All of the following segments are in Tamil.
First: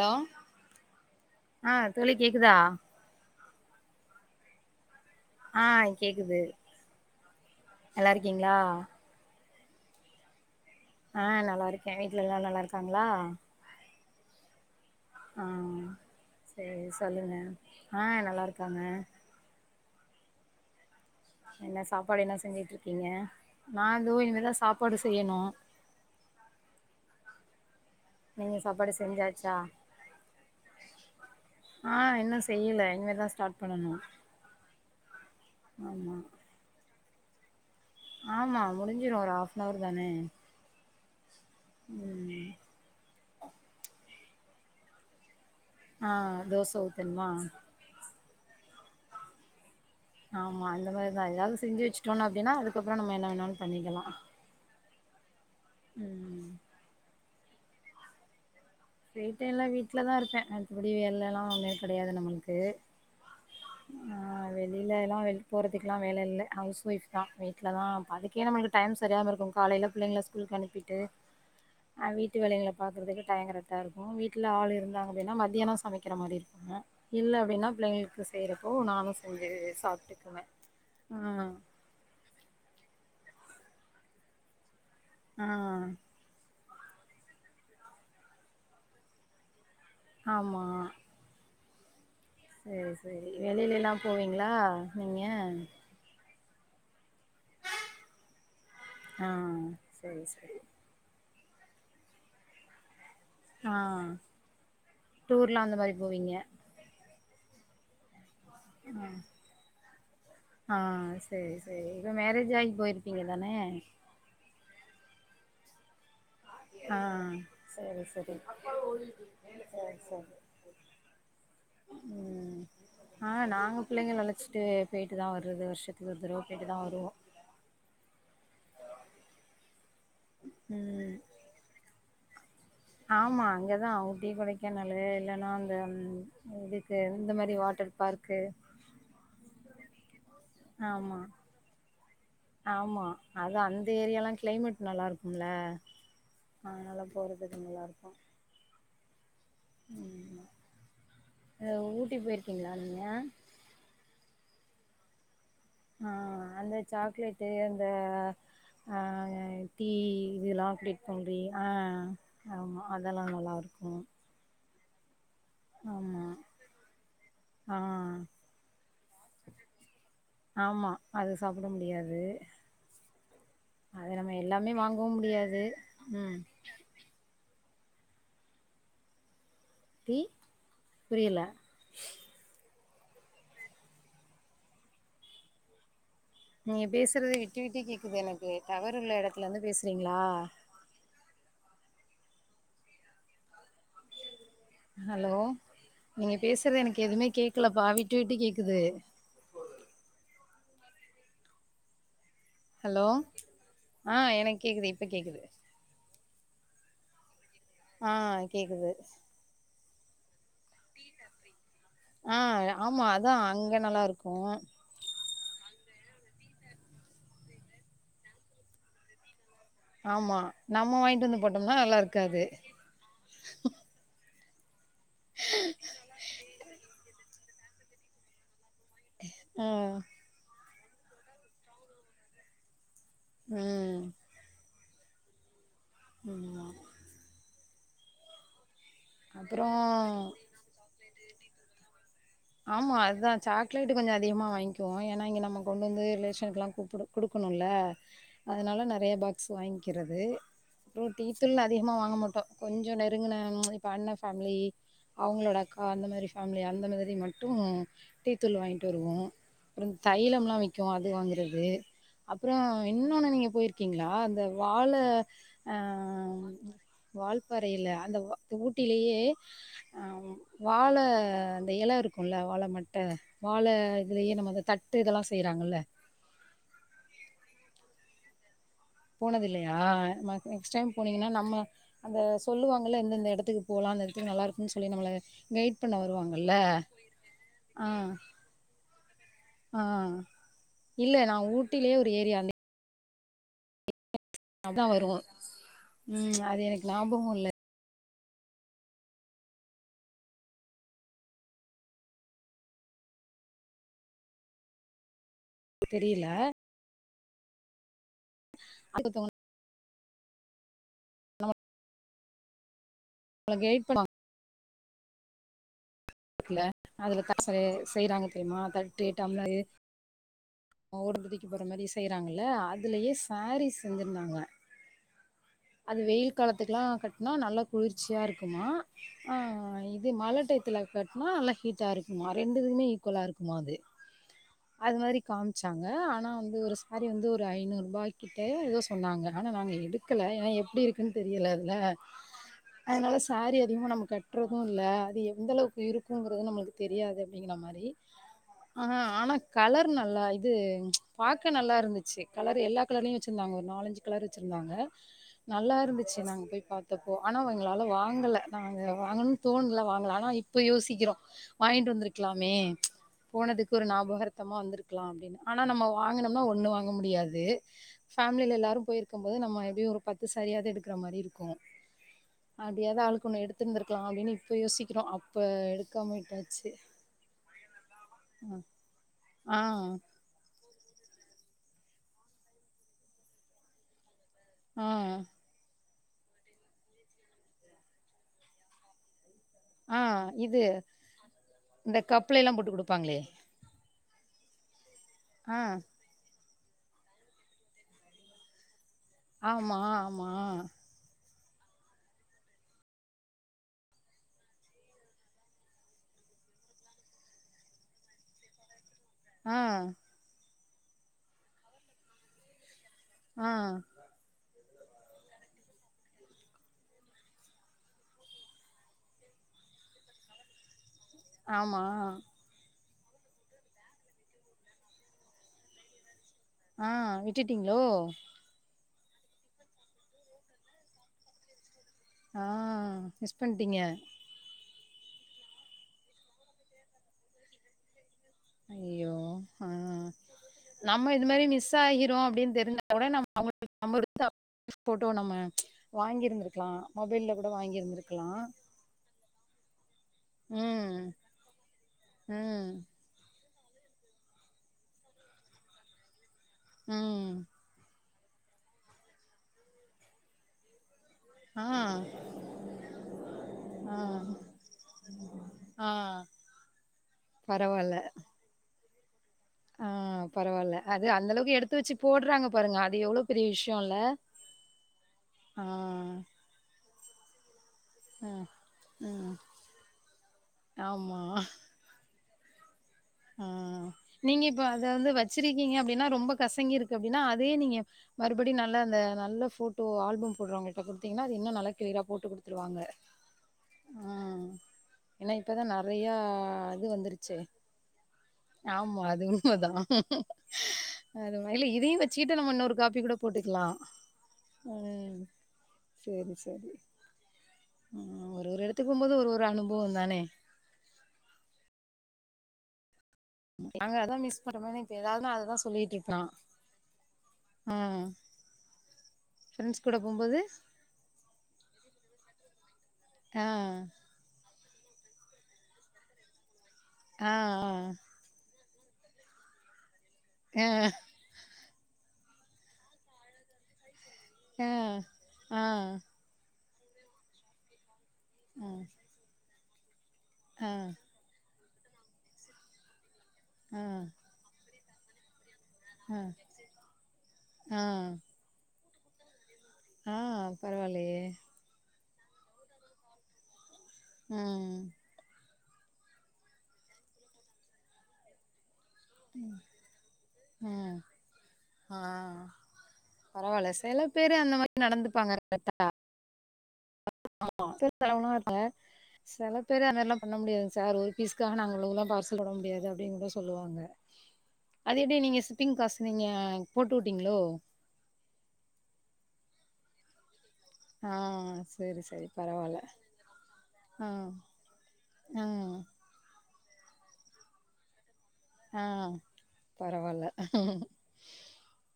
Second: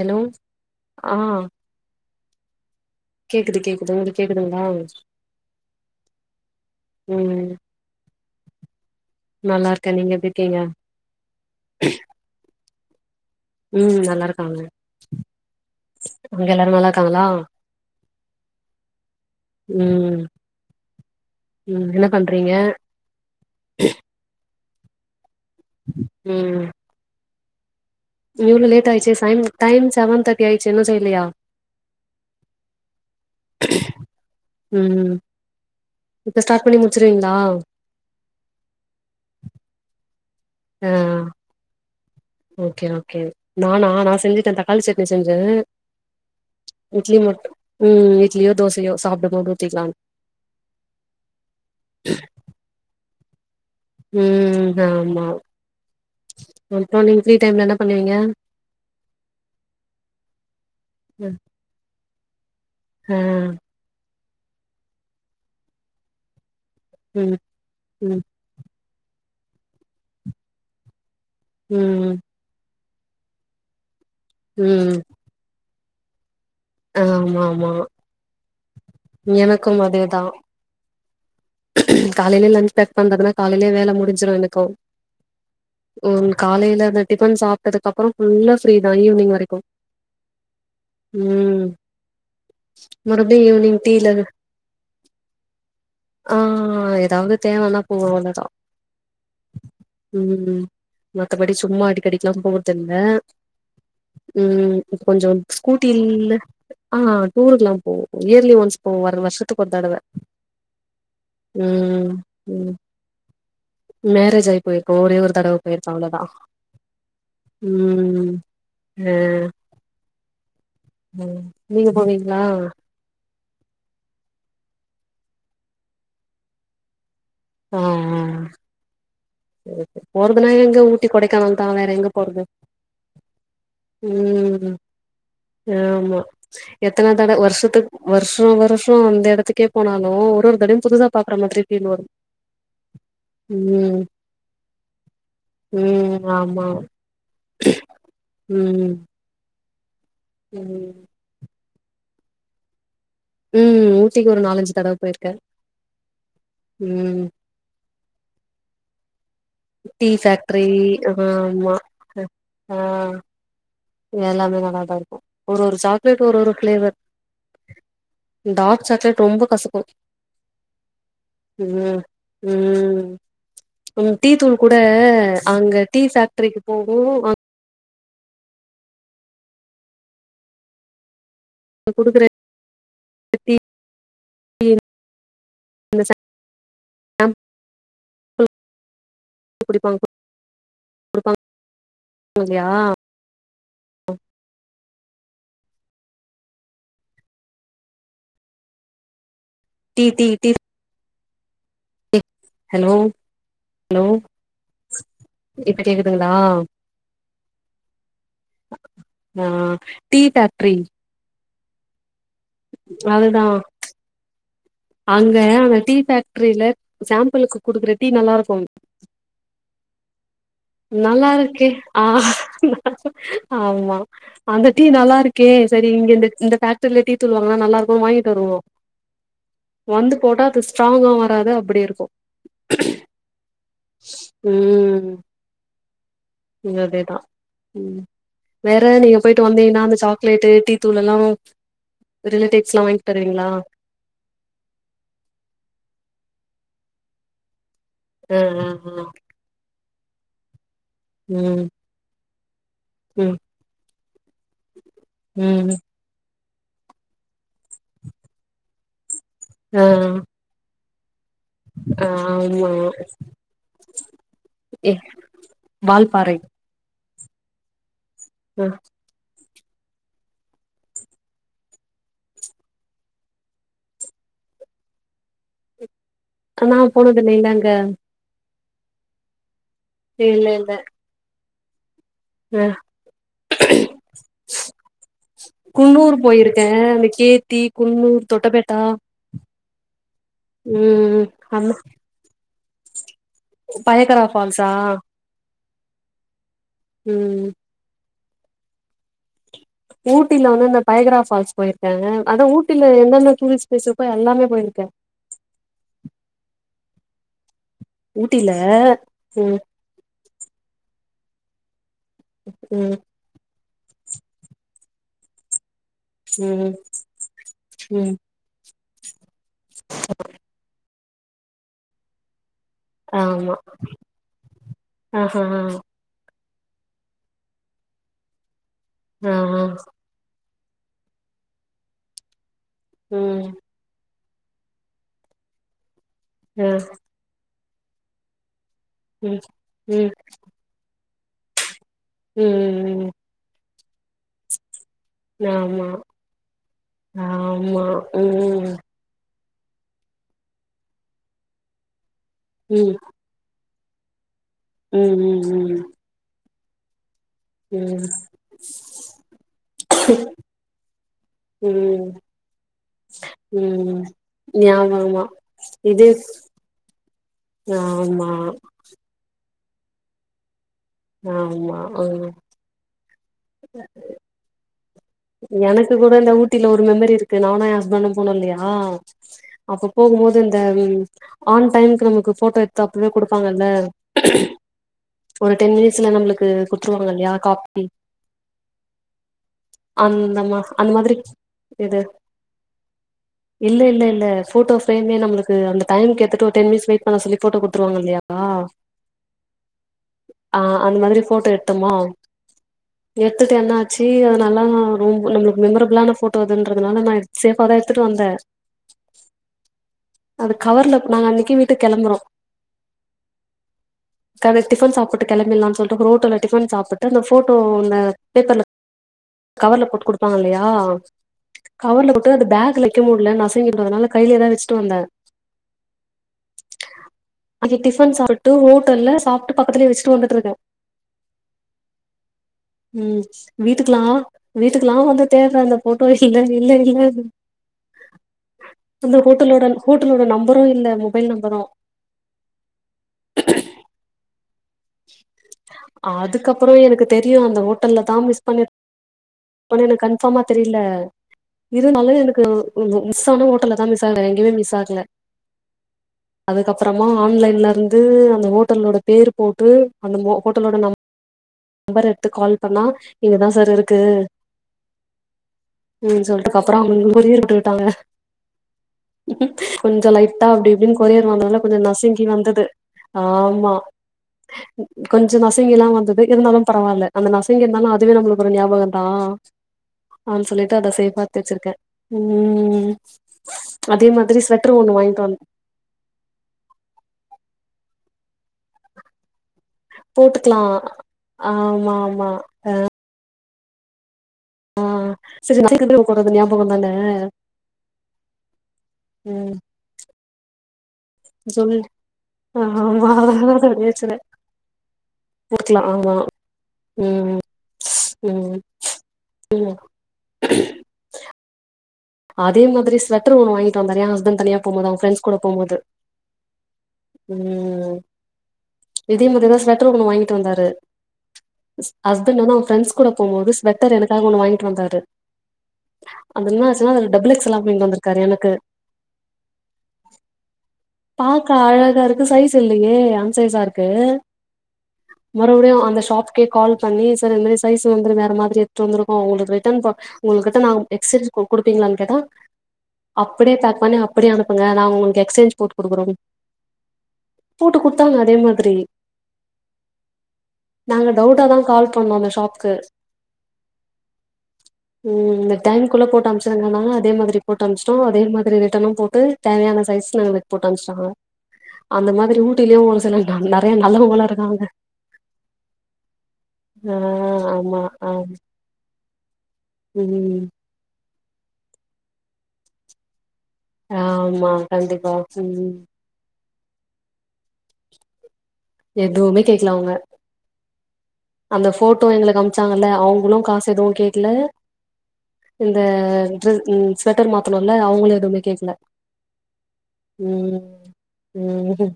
ஹலோ ஆ ஆ தோழி கேக்குதா கேக்குது கேக்குது உங்ளுக் கேக்குதுங்களா ஆ கேக்குது ம் நல்லாருக்கிங்ளா நல்லா இருக்கேன் நீங்க எப்டி இருக்கீங்க ஆ நல்லா இருக்கேன் வீட்டு்ல எல்லாரும் நல்லா இருக்காங்களா ம் நல்லா இருக்காங்க ஆ அங்க எல்லாரு செரி நல்லா இருக்காங்களா சொல்லுங்க ஆ நல்லா இருக்காங்க உம் என்ன சாப்பாடு என்னா செஞ்சுட்டு இருக்கீங்க நா இதோ இனிமேதான் சாப்பாடு செய்யணும் ம் நீங்க இவ்ளோ லேட் சாப்பாடு ஆயிச்சு சைம் செஞ்சாச்சா டைம் செவன் தேர்டி ஆயிச்சு இன்னும் செய்லையா ஆ இன்னும் செய்யில இனிமேதான் ஸ்டார்ட் பண்ணனும் உம் இப்ப ஸ்டார்ட் பண்ணி முடிச்சிருவீங்களா ஆமாம் முடிஞ்சிரும் ஒரு ஹாஃப் அன் ஹவர் தானே ஆ உம் ஓகே ஓகே நானா நா செஞ்சுட்டேன் தக்காளி சட்னி செஞ்சே ஆ தோச இட்லி ஊத்தன்மா மட்டு ம் இட்லியோ தோசையோ சாப்டும்போது ஊத்திக்கலாம்னு ஆமா அந்த மாதிதா ஏதாவ்து செஞ்சு வச்சுட்டோம் அப்டின்னா அதுக்கப்புறம் என்ன வேணாலும் ம் ஆமா ம் மொத்தொ நீங்க ஃப்ரீ டைம்ல என்ன பண்ணுவீங்க ஃப்ரீ டைம்ல்லாம் வீட்டுல தான் இருப்பேன் அடுத்தபடி வேல எல்லாம் ஒன்னுமே கிடையாது நம்மளுக்கு ஆ ஆ வெளியில எல்லாம் வெ போறதுக்குல்லாம் வேல இல்ல ஹவுஸ் ஒய்ஃப் தா ம் வீட்ல தா ப ம் அதுக்கே நம்மளுக்கு டைம் சரியாம இருக்கும் காலையில பிள்ளைங்கள ஸ்கூல்க்கு அனுப்பிட்டு உம் அ வீட்டு வேலைகள பாக்கறதுக்கு டைம் கரெக்டாக இருக்கும் வீட்டில் ஆள் ம் இருந்தா அப்டின்னா மத்தியானம் சமைக்கிற மாரிக்கு ஆ இல்ல ஆமா அப்படின்னா ஆமா பிள்ளைங்களுக்கு செய்யறப்போ நானும் செஞ்சு எனக்கும் சாப்ட்டுக்குவேன் ஆ காலையிலயே லன்ச் பேக் பண்றதுன்னா காலையிலயே வேலை முடிஞ்சிடும் எனக்கும் ஆ ம் காலைல அந்த டிஃபன் சாப்பிட்டதுக்கு அப்புறம் ஃபுல்ல ஃப்ரீ தான் ஈவினிங் வரைக்கும் ஆமா உம் செரி செரி வெளியிலலாம் போவீங்களா நீங்க ஆ ஏதாவது தேவனா போவ அவ்ளோதான் ஆ சேரி சேரி உம் மத்தபடி சும்மா அடிக்கடிக்கெல்லாம் போர்துல்ல ஆ உம் இ கொஞ்சம் டூர்லா அந்த மாரி ஸ்கூட்டில்ல போவீங்க ஆ டூருக்குல்லாம் போவோம் இயர்லி ஒன்சு போவோம் வருஷத்துக்கு ஒரு தடவ ஆ செரி செரி இப்ப ம் மேரேஜ் ஆகி ம் போயிருப்பீங்க தானே மேரேஜ் ஆயி போயிருக்கோ ஒரே ஒரு தடவ போயிருக்கோ அவ்ளோதான் ஆ செரி செரி ஆ செரி செரி ம் நீங்க போவீங்ளா ஆ நாங்க புள்ளைங்க அழச்சிட்டு போயிட்டு தான் வருறது வருஷத்துக்கு ஒரு தடவ போயிட்டு தான் வருவோம் ஆ ஆ செர் செ போறதுனா எங்க ஊட்டி ம் கொடைக்கானல் தான் வேற எங்க போறது ஆமாம் அங்க தா ஊட்டி ம் கொடைக்கானலு இல்லன்னா அந்த இதுக்கு இந்த மாரி வாட்டரு வர்ஷோ வருஷோ அந்த எடத்துக்கே போனாலு ஒரு ஒரு தடவ்யு ம் புதுசா ஆமா பாக்குற மாத்ரி ஃபீல் வரு ஆமா அது அந்த ம் ஏரியாலா க்ளைமேட் நல்லாருக் ம்ல ம் அத்னால போறதுக் நல்லாருக்கு ம்ம் ம் ம் அ ஊட்டி போய்ருக்கீங்ளா நீங்க ம் ஊட்டிக் ஒரு நாலஞ்சு தடவ போய்ருக்க ஆ அந்த சாக்லேட்டு அந்த அ டீ ஃபேக்ட்ரி இதுல்லா அப்டேட் பண்றி அ ஆமா ஆ ஆமா அதல்லா நல்லாருக்கு எல்லாமே நல்லாதா இருக்கு ஒரு ஒரு சாக்லேட் ஒரு ஒரு ஃப்ளேவர் ஆ டார்க் சாக்லேட் ரொம்ப கசக்கு ஆமா அது சாப்ட ம் முடியாது ம் அது ம் டீ நம்ம தூள் எல்லாமே கூட வாங்கவு முடியாது அங்க டீ ம் ஃப்க்ட்ரிக்கு போகு அங் டீ புரியல குடுக்குற டீ [inaudible] நீங்க பேசுறத சாம்பிள் விட்டு விட்டு கேக்குது எனக்கு டவர் உள்ள எடத்துல வந்து பேசுறீங்ளா குடுப்பாங் [inaudible] ஹலோ நீங்க பேசுறது எனக்கு எதுமே கேக்கலப்பா விட்டு விட்டு கேக்குது டீ டீ டீஃப் ஹலோ ஆ எனக் கேக்குது இப்ப கேக்குது ப கேக்குதுங்ளா ஆ கேக்குது ஆ டீ ஃபேக்டரி ஆ ஆமா அதா அதுதா அங்க நல்லாருக்கு அங்க அந்த டீ பேக்ட்ரில சாம்பிளுக்கு குடுக்குற டீ நல்லாருக்கு ஆமா நம்ம வாங்கிட்டு வந்து நல்லாருக்கே போட்டோம்னா நல்லா ஆ இருக்காது ஆமா அந்த டீ நல்லாருக்கே சரி இங்க இந்த ஃபேக்டரில டீ தூள் வாங்குனா நல்லாருக்கு வாங்கிட்டு வருவோ ம் வந்து போட்டா அது ஸ்ட்ராங்காவு வராது அப்புடே இருக்கு ம் ம் ஆமா இங் அதேதா ம் வேற நீங்க போயிட்டு அப்புறோ வந்தீங்கன்னா அந்த சாக்லேட்டு் டீத் தூளல்லா ரிலேட்டிக்ஸ்லா வாங் தருவீங்ளா ட்டு கொஞ்ச அதிகமாக வாங்கிவோ ஏன்னா இங்க நம்ம கொண்டு வந்து ரிலேஷனுக்குலா கூப்புடு குடுக்கணுல்ல ஆ ஆ அதுனால ஆ நறைய பாக்ஸு வாங்க்கிறது அப்றோ டீ தூள் ம் அதிகமா வாங்க மாட்டோ கொஞ்சோ ம் நெருங்குனனோ இப்ப அண்ண ஃபேம்லி அவங்ளோட ம் அக்கா அந்த மாரிஃபேமிலி அந்த மாதுரி மட் டு டீ தூள் வாங்கிட்டு வருவோ ஆ அப்புறோ தைலம்லா விக்கு அது வாங்குறது ஆ அப்புறோ ஆமா இன்னொன்னு நீங்க போய்ருக்கீங்ளா அந்த ஏ வாழை அ வால்பாறை வால்பாறையில அந்த வ து ஆ ஊட்டிலயே அ வாழை அந்த இல இருக் குல்ல வாழை மட்ட வாழை இதுலயே நம்ம அத தட்டு இதெல்லா செய்றாங்கல்ல அ நா போனதுல இல்லங்க போனதுல்லயா ம இல்ல இல்ல நெக்ஸ்ட் டைம் போனீங்கன்னா நம்ம அந்த ஆ சொல்லுவாங்கல எந்தந்த எடத்துக்கு போலா அந்த எடத்துக் நல்லாருக்குன் சொல்லி நம்மள கைட் பண்ண குன்னூர் வருவாங்கல்ல போயிருக்க அந்த கேத்தி ஆ குன்னூர் தொட்டபேட்டா ஆ இல்ல ம் நா ஊட்டிலேயே ஒரு ஏரியா அந்த பய கரா அதா வருவா ம் அது எனக்கு நாபகோ ம் இல்ல ஊட்டில வந்து இந்த ஃபையகரா ஃபால்ஸ் போயிருக்கே அதா ஊட்டில எந்தென்ன டூரிஸ்ட் பிளேஸ் இருக்கோ எல்லாமே போயிருக்கே தெரில ஊட்டில ம் ம் உங்கள கெய்ட் பண்ணு இருக்குல்ல ம் அதுல தாஸ்சரு ம் செய்றாங்க தெரியுமா தட்டு டம்ளரு ஓறபதிக்கு போற மாரி செய்றாங்கல்ல இதுலயே ஆமா சாரீ செஞ்சிருந்தாங்கலா ஆ ஹா அது வெயில் காலத்துக்குலா கட்னா நல்லா குளுர்ச்சியா இருக்குமா ஆ இது மழ டை த்ல கட்னா நல்லா ஹீட்டா இருக்குமா ரெண்டு இதுமே ஈக்வலா ம் இருக்குமா அது மாரி காம்ச்சாங்க ஆனா வந்து ஆ ஒரு சாரி வந்து ஒரு ஐநூறு ரூபாய் கிட்ட எதோ சொன்னாங்க ம் ஆனா நாங்க ம் எடுக்கல ஏனா எப்டி இருக்குன் தெரில அதுல ம் ம் ம் அதுனால சாரி அதிகமா நம்ம கட்றது இல்ல இது எந்த அளவுக்கு ஆமா இருக்குங்கறது நமளுக்கு தெரியாது அப்டிங்கிற ஆமா மாரி ம் ஆ ஆனா கலர் டு நல்லா இது பாக்க நல்லா இருந்துச்சு கலர் எல்லா ம் கலர்லயு வச்சுருந்தாங்க ஒரு நாலஞ்சு கலர் வச்சுருந்தாங்க நல்லா ம் இருந்துச்சு நாங்க போய் பாத் துக்கோ ஆனா ம் எங்களால ம் வாங்கல நாங்க வாங்கணுனு தோணல வாங்கல ஆனா இப்ப யோசிக்கிறோ வாங்கிட்டு ம் வந்திருக்கலாமே போனதுக்கு ஒரு ம் ம் நாபகார்த்தமா வந்துருக் லா ஆமாமா அப்டின்னு ஆனா நம்ம இது வாங்கனம்னா ஒண்ணு வாங்க முடியாது ஆமா ஃபேம்லீல எல்லாரு போயிரு க்கும் போது நம்ம எப்டியு ஒரு பத்து சாரியாவது எடுக்குற மாரி இருக்கு ஆமா ம் அப்டியாவது ஆளுக்கொண்ணு எடுத்திருந்துருக்கலா அப்டின் இப்ப யோசிக்கிறோ அப் எனக்கு கூட இந்த ஊட்டில ஒரு மெமரி இருக்கு நானு எ ஹஸ்பண்ட போனோ இல்லயா ஆ அப்ப போகும் போது அது இந்த வீம் ஆன் டைம்க்கு நமக்கு ஃபோட்டோ எடுத்து அப்பவே குடுப்பாங்கல்ல ஆ அ ஒரு டென் மினிட்ஸ்ல நம்மளுக்கு குடுத்துருவாங்க இல்லயா காப்பி ஆ அந்தமா இது அந்த மாரி இந்த எது கப்ல எல்லா போட்டு குடுப்பாங்களே இல்ல இல்ல இல்ல ஃபோட்டோ ஃப்ரேமே நம்மளுக்கு ஆ அந்த டைம் கேத்துட்டு டென் மினிட்ஸ் வெய்ட் பண்ண சொல்லி ஃபோட்டோ குடுத்துருவாங்க இல்லயா ஆமா, ஆமா. ஆ அந்த மாரி ஃபோட்டோ எ த்தமா எடுத்துட்டு என்ன ஆச்சு அது நல்லா அ ரொம்ப நம்மளுக்கு மெமரபிளான ஃபோட்டோ அதுன்றதுனால நா சேஃபா தா எடுத்துட்டு வந்தே அ அது கவர்ல நாங்க அன்னக்கி வீட்டுக் கெளம்புறோ ஆ காலேல டிஃபன் சாப்ட்டு கெளம்பிற்லான் சொல்ட்டு ஒரு ஹோட்டல்ல டிஃபன் சாப்புட்டு அந்த போட்டோ அந்த பேப்பர்ல கவர்ல போட்டு குடுப்பாங்க இல்லயா ஆமா. கவர்ல போட்டு அது பேக்லை வக்க முடில நசுங்கிரு அதுனால கைலயே தா வச்சுட்டு வந்தே ஆ, அங்க விட்டுட்டீங்களோ? டிஃபன் சாப்ட்டு ஹோட்டல்ல சாப்ட்டு பக்கத்துலயே வச்சுட்டு வந்துட்ருக்கே ஆ, ம் மிஸ் பண்ட்டீங்க. வீட்டுக்லா வீட்டுக்கெலா வந்து தேடுற அந்த போட்டோ இல்ல இல்ல இல்லன்னு ஐயோ ஹோட்டலோட ஆ ஹோட்டலோட நம்பரு இல்ல நம்ம இது மொபைல் மாரி நம்பரு மிஸ் ஆகிறோ அப்டின்னு தெரிஞ்ச [inaudible] [inaudible] போட்டோ நம்ம வாங்கிருந்திருக்கலா அதுக்கப்புறோ எனக்கு மொபைல்ல தெரியு கூட அந்த வாங்கிருந்திருக்கலா ஆனா எனக்கு கன்ஃபர்மா தெரியில இருந்தாலு எனக்கு ம், மிஸ் ஆன ஹோட்டல தா மிஸ் [unintelligible] வேற எங்கயமே மிஸ் ஆகல அதுக்கப்புறமா ம். ஆன்லைன்லருந் து அந்த ஹோட்டலோட பேரு போட்டு அந்த மோ ஹோட்டலோட நம் ஆ, பர் எடுத்து கால் பண்ணா இங்கதா சார் ஆ, இருக்கு ஆ. ம் சொல்லட்டுதுக்கு அப்பறோ அவுங்கங்க கோரியர் போட்டு விட்டாங்க பரவால்ல. ஆ, கொஞ்சோ லைட்டா அப்டி பரவால்ல. இப்டின்னு அது கோரியர் அந்த அளவுக்கு வந்ததுல கொஞ்சோ எடுத்து வச்சு நசுங்கி போடுறாங்க வந்தது பாருங்க. அது எவ்ளோ பெரிய ஆமா விஷயம்ல. உம் கொஞ்சோ ஆ, நசங்கி எல்லா வந்தது இருந்தாலு பரவால்ல அந்த நசங்கி இருந்தாலு அதுவே அ, நம்மளுக்கு ஒரு ஞாபகோ தா ம். ஆ சொல்லிட்டு அத செய் ஆமா. பாத்து வச்சிருக்கே ம் ஆ அதே மாதிரி நீங்க இப்போ ஸ்வெட்டர் அத ஒண்ணு வந்து வாங்கிட்டு வந் வச்சிரி கிங்க அப்டின்னா ரொம்ப கசங்கி இருக்கு அப்டின்னா அதே நீங்க மறுபடி நல்ல அந்த நல்ல போ ட்டோ ஆல்பம் போட்டுக்கலா போடுறவங்களிட்ட குடுத்தீங்கன்னா அது இன்னு நல்லா ஆமா கிளியரா போட்டு ஆமா குடுத்துருவாங்க ம் ஏன்னா இப்பதா சரி நெறைய ஞாபகந்தான இது வந்துருச்சே ஆமா அது ம் உண்மதா அதுமா இல்ல சொல்லு இதையு வச்சுகிட்ட நம்ம இன்னோரு காப்பி ஆமா கூட போட்டுக்கலா அதனாலதா அப்டியே வச்சிருக்கே [unintelligible] போட்டுக்கலா ஆமா சேரி செரி ம் ம் ஒரு ஒரு எடத்துக்கு போபோது ஒரு ஒரு ம் அனுபவோ தானே அதே மாதிரி ஸ்வட்டரு ஒண்ண வாங்கிட்டு நாங்க வந்தாரு ஏ அதா ஹஸ்பண்ட் மிஸ் தனியா பண்றோமேன்னு போமோது இப்ப அவ்ங்க ஃப்ரெண்ட்ஸ் ஏதாவதுனா கூட போ அததா போது சொல்லிட்டு இருப்பா ஆ ம் இதே மாரிதா ஃப்ரெண்ட்ஸ் ஸ்வட்டரு கூட ஒண்ணு வாங்கிட்டு போம்போது வந்தாரு ஹஸ்பண்ட் வந்து அவுங்க ஃப்ரண்ட்ஸ்ஸு கூட ஆ போபோது ஸ்ட்டர் எனக் காக ஒன்னு வாங்கிட்டு வந்தாரு அது என்ன ஆச்சுனா அதுல ஆ ஆ டபுள் எக்ஸ் எல் லா வாங்கிட்டு வந்திருக்காரு எனக்கு ஆ பாக்க அழகா இருக்கு சைஸ்ஸு இல்லையே அன்சைசா இருக் கு ஆ ஆ மறுபடியு அந்த ஷாப் கே கால் பண்ணி சார் இந்தமாரி சைஸ் வந்து வேற மாதிரி எடுத்ட்டு வந்துருக்கோ உங்களுக்கு ரிட்டர்ன் பண் உங்களுக்கு ரிட்டன் ஆ ஆவு எக்சேஞ்ச் குடுப்பீங்களனு கேட்டா அப்டியே ஆ பேக் பண்ணி அப்டியே அனுப்புங்க நா உங்களுக்கு எக்சேஞ் போட்டு குடுக்குறோ ஆ போட்டு ஆ குடுத்தாங்க அதே மாதிரி ஆ நாங்க பரவாயில்லையே டவுட்ட தா கால் பண்ணோ அந்த ஷாப்கு ம் ம் இந்த டைம்குள்ள போட்டு அம்ச்சுருாங்கன்னா அதே மாதிரி போட்டு அம்ச்சட்டோ அத மாதிரி ரிட்டர்னு போட் டு தேவையான சைஸ்ஸு [unintelligible] போட்டு ம் அனுச்சிட்டாங்க ஆ அந்த மாதிரி ஊட்டிலயு ஒரு சில நல் பரவால்ல நெறைய சில நல்லவங்களு பேரு அந்த இருக்காங்க மாரி நடந்துப்பாங்க ஆ ஆமா [inaudible] செல பேரு அதனால்லா பண்ண ம் முடியாது சார் ஒரு பீஸ்காக நாங்கள் இவ்ளோதுல்லா பார்சல் போட முடியாது அப்டின் கூட சொல்லுவா ங்க ஆமா அது கண்டிப்பா எடி நீங்க ம் சிப்பிங் காசு நீங்க போட்டு வுட்டீங்களோ எதுவுமே கேக்குலா அவுங்க ஆ அந்த செரி போட்டோ செரி எங்களுக்கு பரவால்ல அமிச்சாங்கல்ல அவுங்களு காசு எதுவு ஆ கேக்கல ஆ இந்த டிர ம் ஸ்வெட்டர் மாத்தணம்ல்ல அவுங்கள எதுவுமே கேக் ஆ பரவால்ல ம்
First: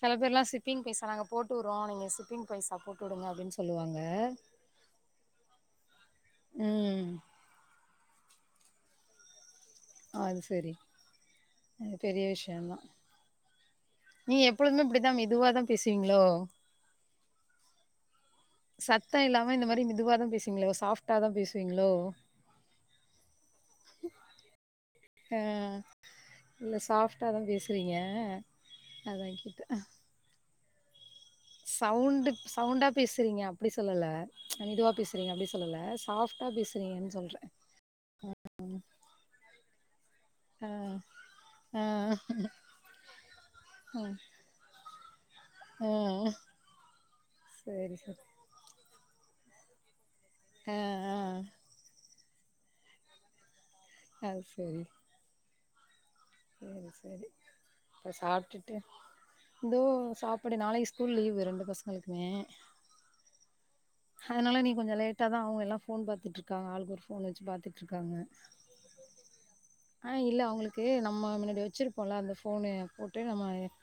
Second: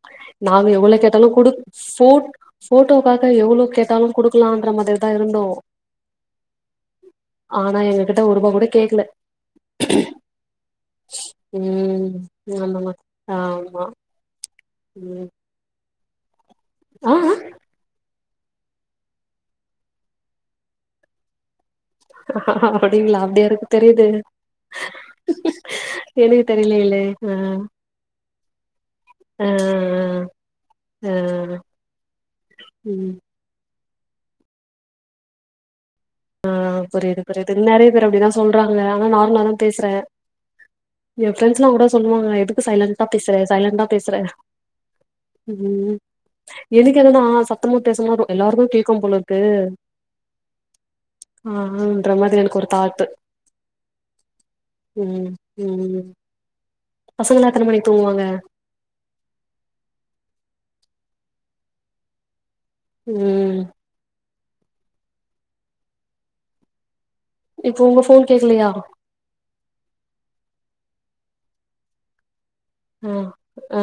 சில பேர்லா நாங்க ஷிப்பிங் எவ்வள பைசா நாங்க கேட்டாலு போட்டு குடுக் வுட்றோ நீங்க போ ஷிப்பிங் பைசா போட்டு போட்டோக்காக வுடுங்க அப்டின்னு எவ்வளோ சொல்லுவாங்க கேட்டா [unintelligible] குடுக்கலான்ற மாரி தான் இருந்தோ ம் ஆனா எங்க கிட்ட ஒரு ரூபா கூட கேக்கல அது சரி அது ம் ஆமா ஆ ஆமா நீ எப்பழுமே இப்டிதான் இதுவா தான் பேசுவீங்களோ அ ஆ சத்தம் இல்லாம இந்த மாரி மெதுவாாதா பேசுவீங்களோ சாஃப்ட்டா தா பேசுவீங்களோ அப்டிங்களா அப்படியாக்கு தெரியுது ஆ எனக்கு இல்ல தெரிலல்ல ஆ சாஃப்டாதா பேசுறீங்க அதா ஆ கேட்டே ஆ ஆ சவுண்ட சவுண்டா ம் பேசுறீங்க அப்டி சொல்லல மிதுவா பேசுறீங்க அப்டி சொல்லல ஸாப்டா பேசுங்கன்னு சொல்றேன் நறைய பேர் அப்படிதான் செ சொல்றாங்க ஆனா நார்மலா தான் பேசுறேன் ஆ என் ஃரெண்ட்ஸ்லா ஆ கூட சொல்லுவங்க எதுக்கு சைலன்ண்டா பேசுறே சைலண்டா பேசுற ம் ஆ எனக்கு என்னனா சத்தமா சரி பேசனா சரி எல்லாருக்கு கேக்கும் போலர்க்கு ஆ ஆ ஆ ஆன்ற மாரி எனக்கு ஒரு தாட்டு அது சேரி ம் ம் ம் சரி பசங்கலா எத்தன மணிக்கு அப்ப தூங்குவாங்க சாப்ட்டு தோ சாப்பாடு நாளைக்கு ஸ்கூல் லீவு ரெண்டு பசங்களுக்குமே ம் அதனால நீ கொஞ்சம் லேட்டா தா ஆகும் எல்லாம் போன் பாத்துட்ருக்காங்க ஆளுக்கு ஒரு போன் போன் வச்சு இப்போ உங்க பாத்துட்ருக்காங்க ஃபோன் கேக்கலையா ஆ இல்ல அவங்களுக்கு நம்ம முன்னாடி வச்சிருப்போம்ல அந்த ஃபோனு ஆ போட்டு நம்ம ஆ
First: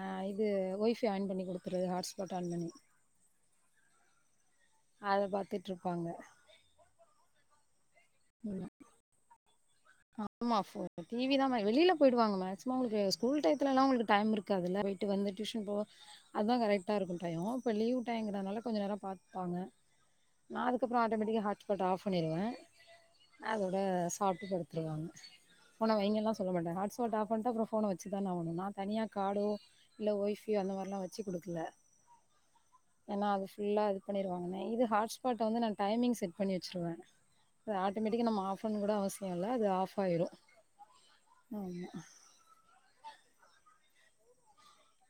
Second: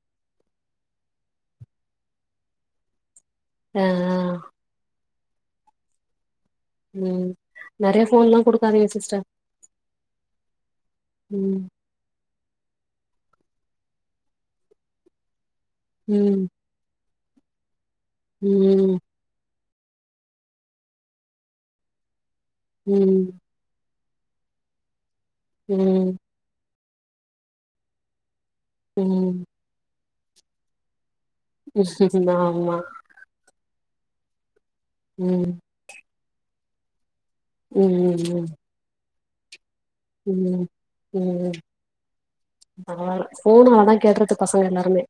ஆ இது ஒய் ஃபை ஆன் பண்ணி கொடுத்துருது ஹாட்ஸ்பாட் ஆன் பண்ணி ஆ அத பாத்துட்ருப்பாங்க ம் நறைய போன்லாம் ம் குடுக்காதீங்க சிஸ்டர் ஆமா ஃபோ டிவி தா ம் வெளில போயிடுவாங்க மேக்சிம சிமா அவங்களுக்கு ஸ்கூல் டயத்துல்லாம் அவங்களுக்கு டைம் இருக்காதுல்ல வீட்டு வந்து டியூஷன் போக ம் அதான் கரெக்ட இருக்கு டைம் இப்ப லீவுட்டாம்ங்கறனால கொஞ்ச ம் நேரம் பாத்துப்பாங்க நா அதுக்கப்றம் அட்டோமடிகா ஹா்ஸ்பட் ஆப் பண்ணிடுவேன் ம் அதோட சாப்ட்டு படுத்துடுவாங்க போன ம் வைங்கல்லாம் சொல்ல மாட்டேன் ஹட் ஆப் பன்னிட அப்புறம் போன வச்சு தான ஆகணும் நா தனியா ம் கார்டு இல்ல ஓய் ஃபை அந்த மாரிலாம் வச்சிகுடுக்கு ம் ஆமா ஏன்னா அது ஃபுல்லா இது பண்ணிருவாங்கன்னே இது ஹாட்ஸ்பாட்ட ம் வந்து நா டைமிங் செட் பண்ணி வச்சுருவேன் அது ம் ஆட்டோமேட்டிக்கா ம் நம்ம ஆஃப் பண்ண கூட அவசியம் இல்ல அது ஆஃப் ஆயிரும் ம் ஆமா பரவாயில்ல ஃபோன் ஆனா தான் கெட்டுறது பசங்க எல்லாருமே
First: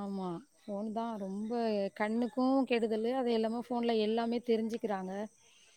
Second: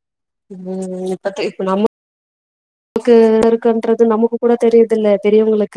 ஆமா ஃபோன் ம் தா இப்ப ரொம்ப இப்ப கண்ணுக்கும் கேடுதல் நமக்கு அது எல்லாம ஃபோன்ல இருக்குன்றது நமக்கு எல்லாமே கூட தெரியுத தெரிஞ்சுக்கிறாங்க இல்ல பெரியவங்களுக்கு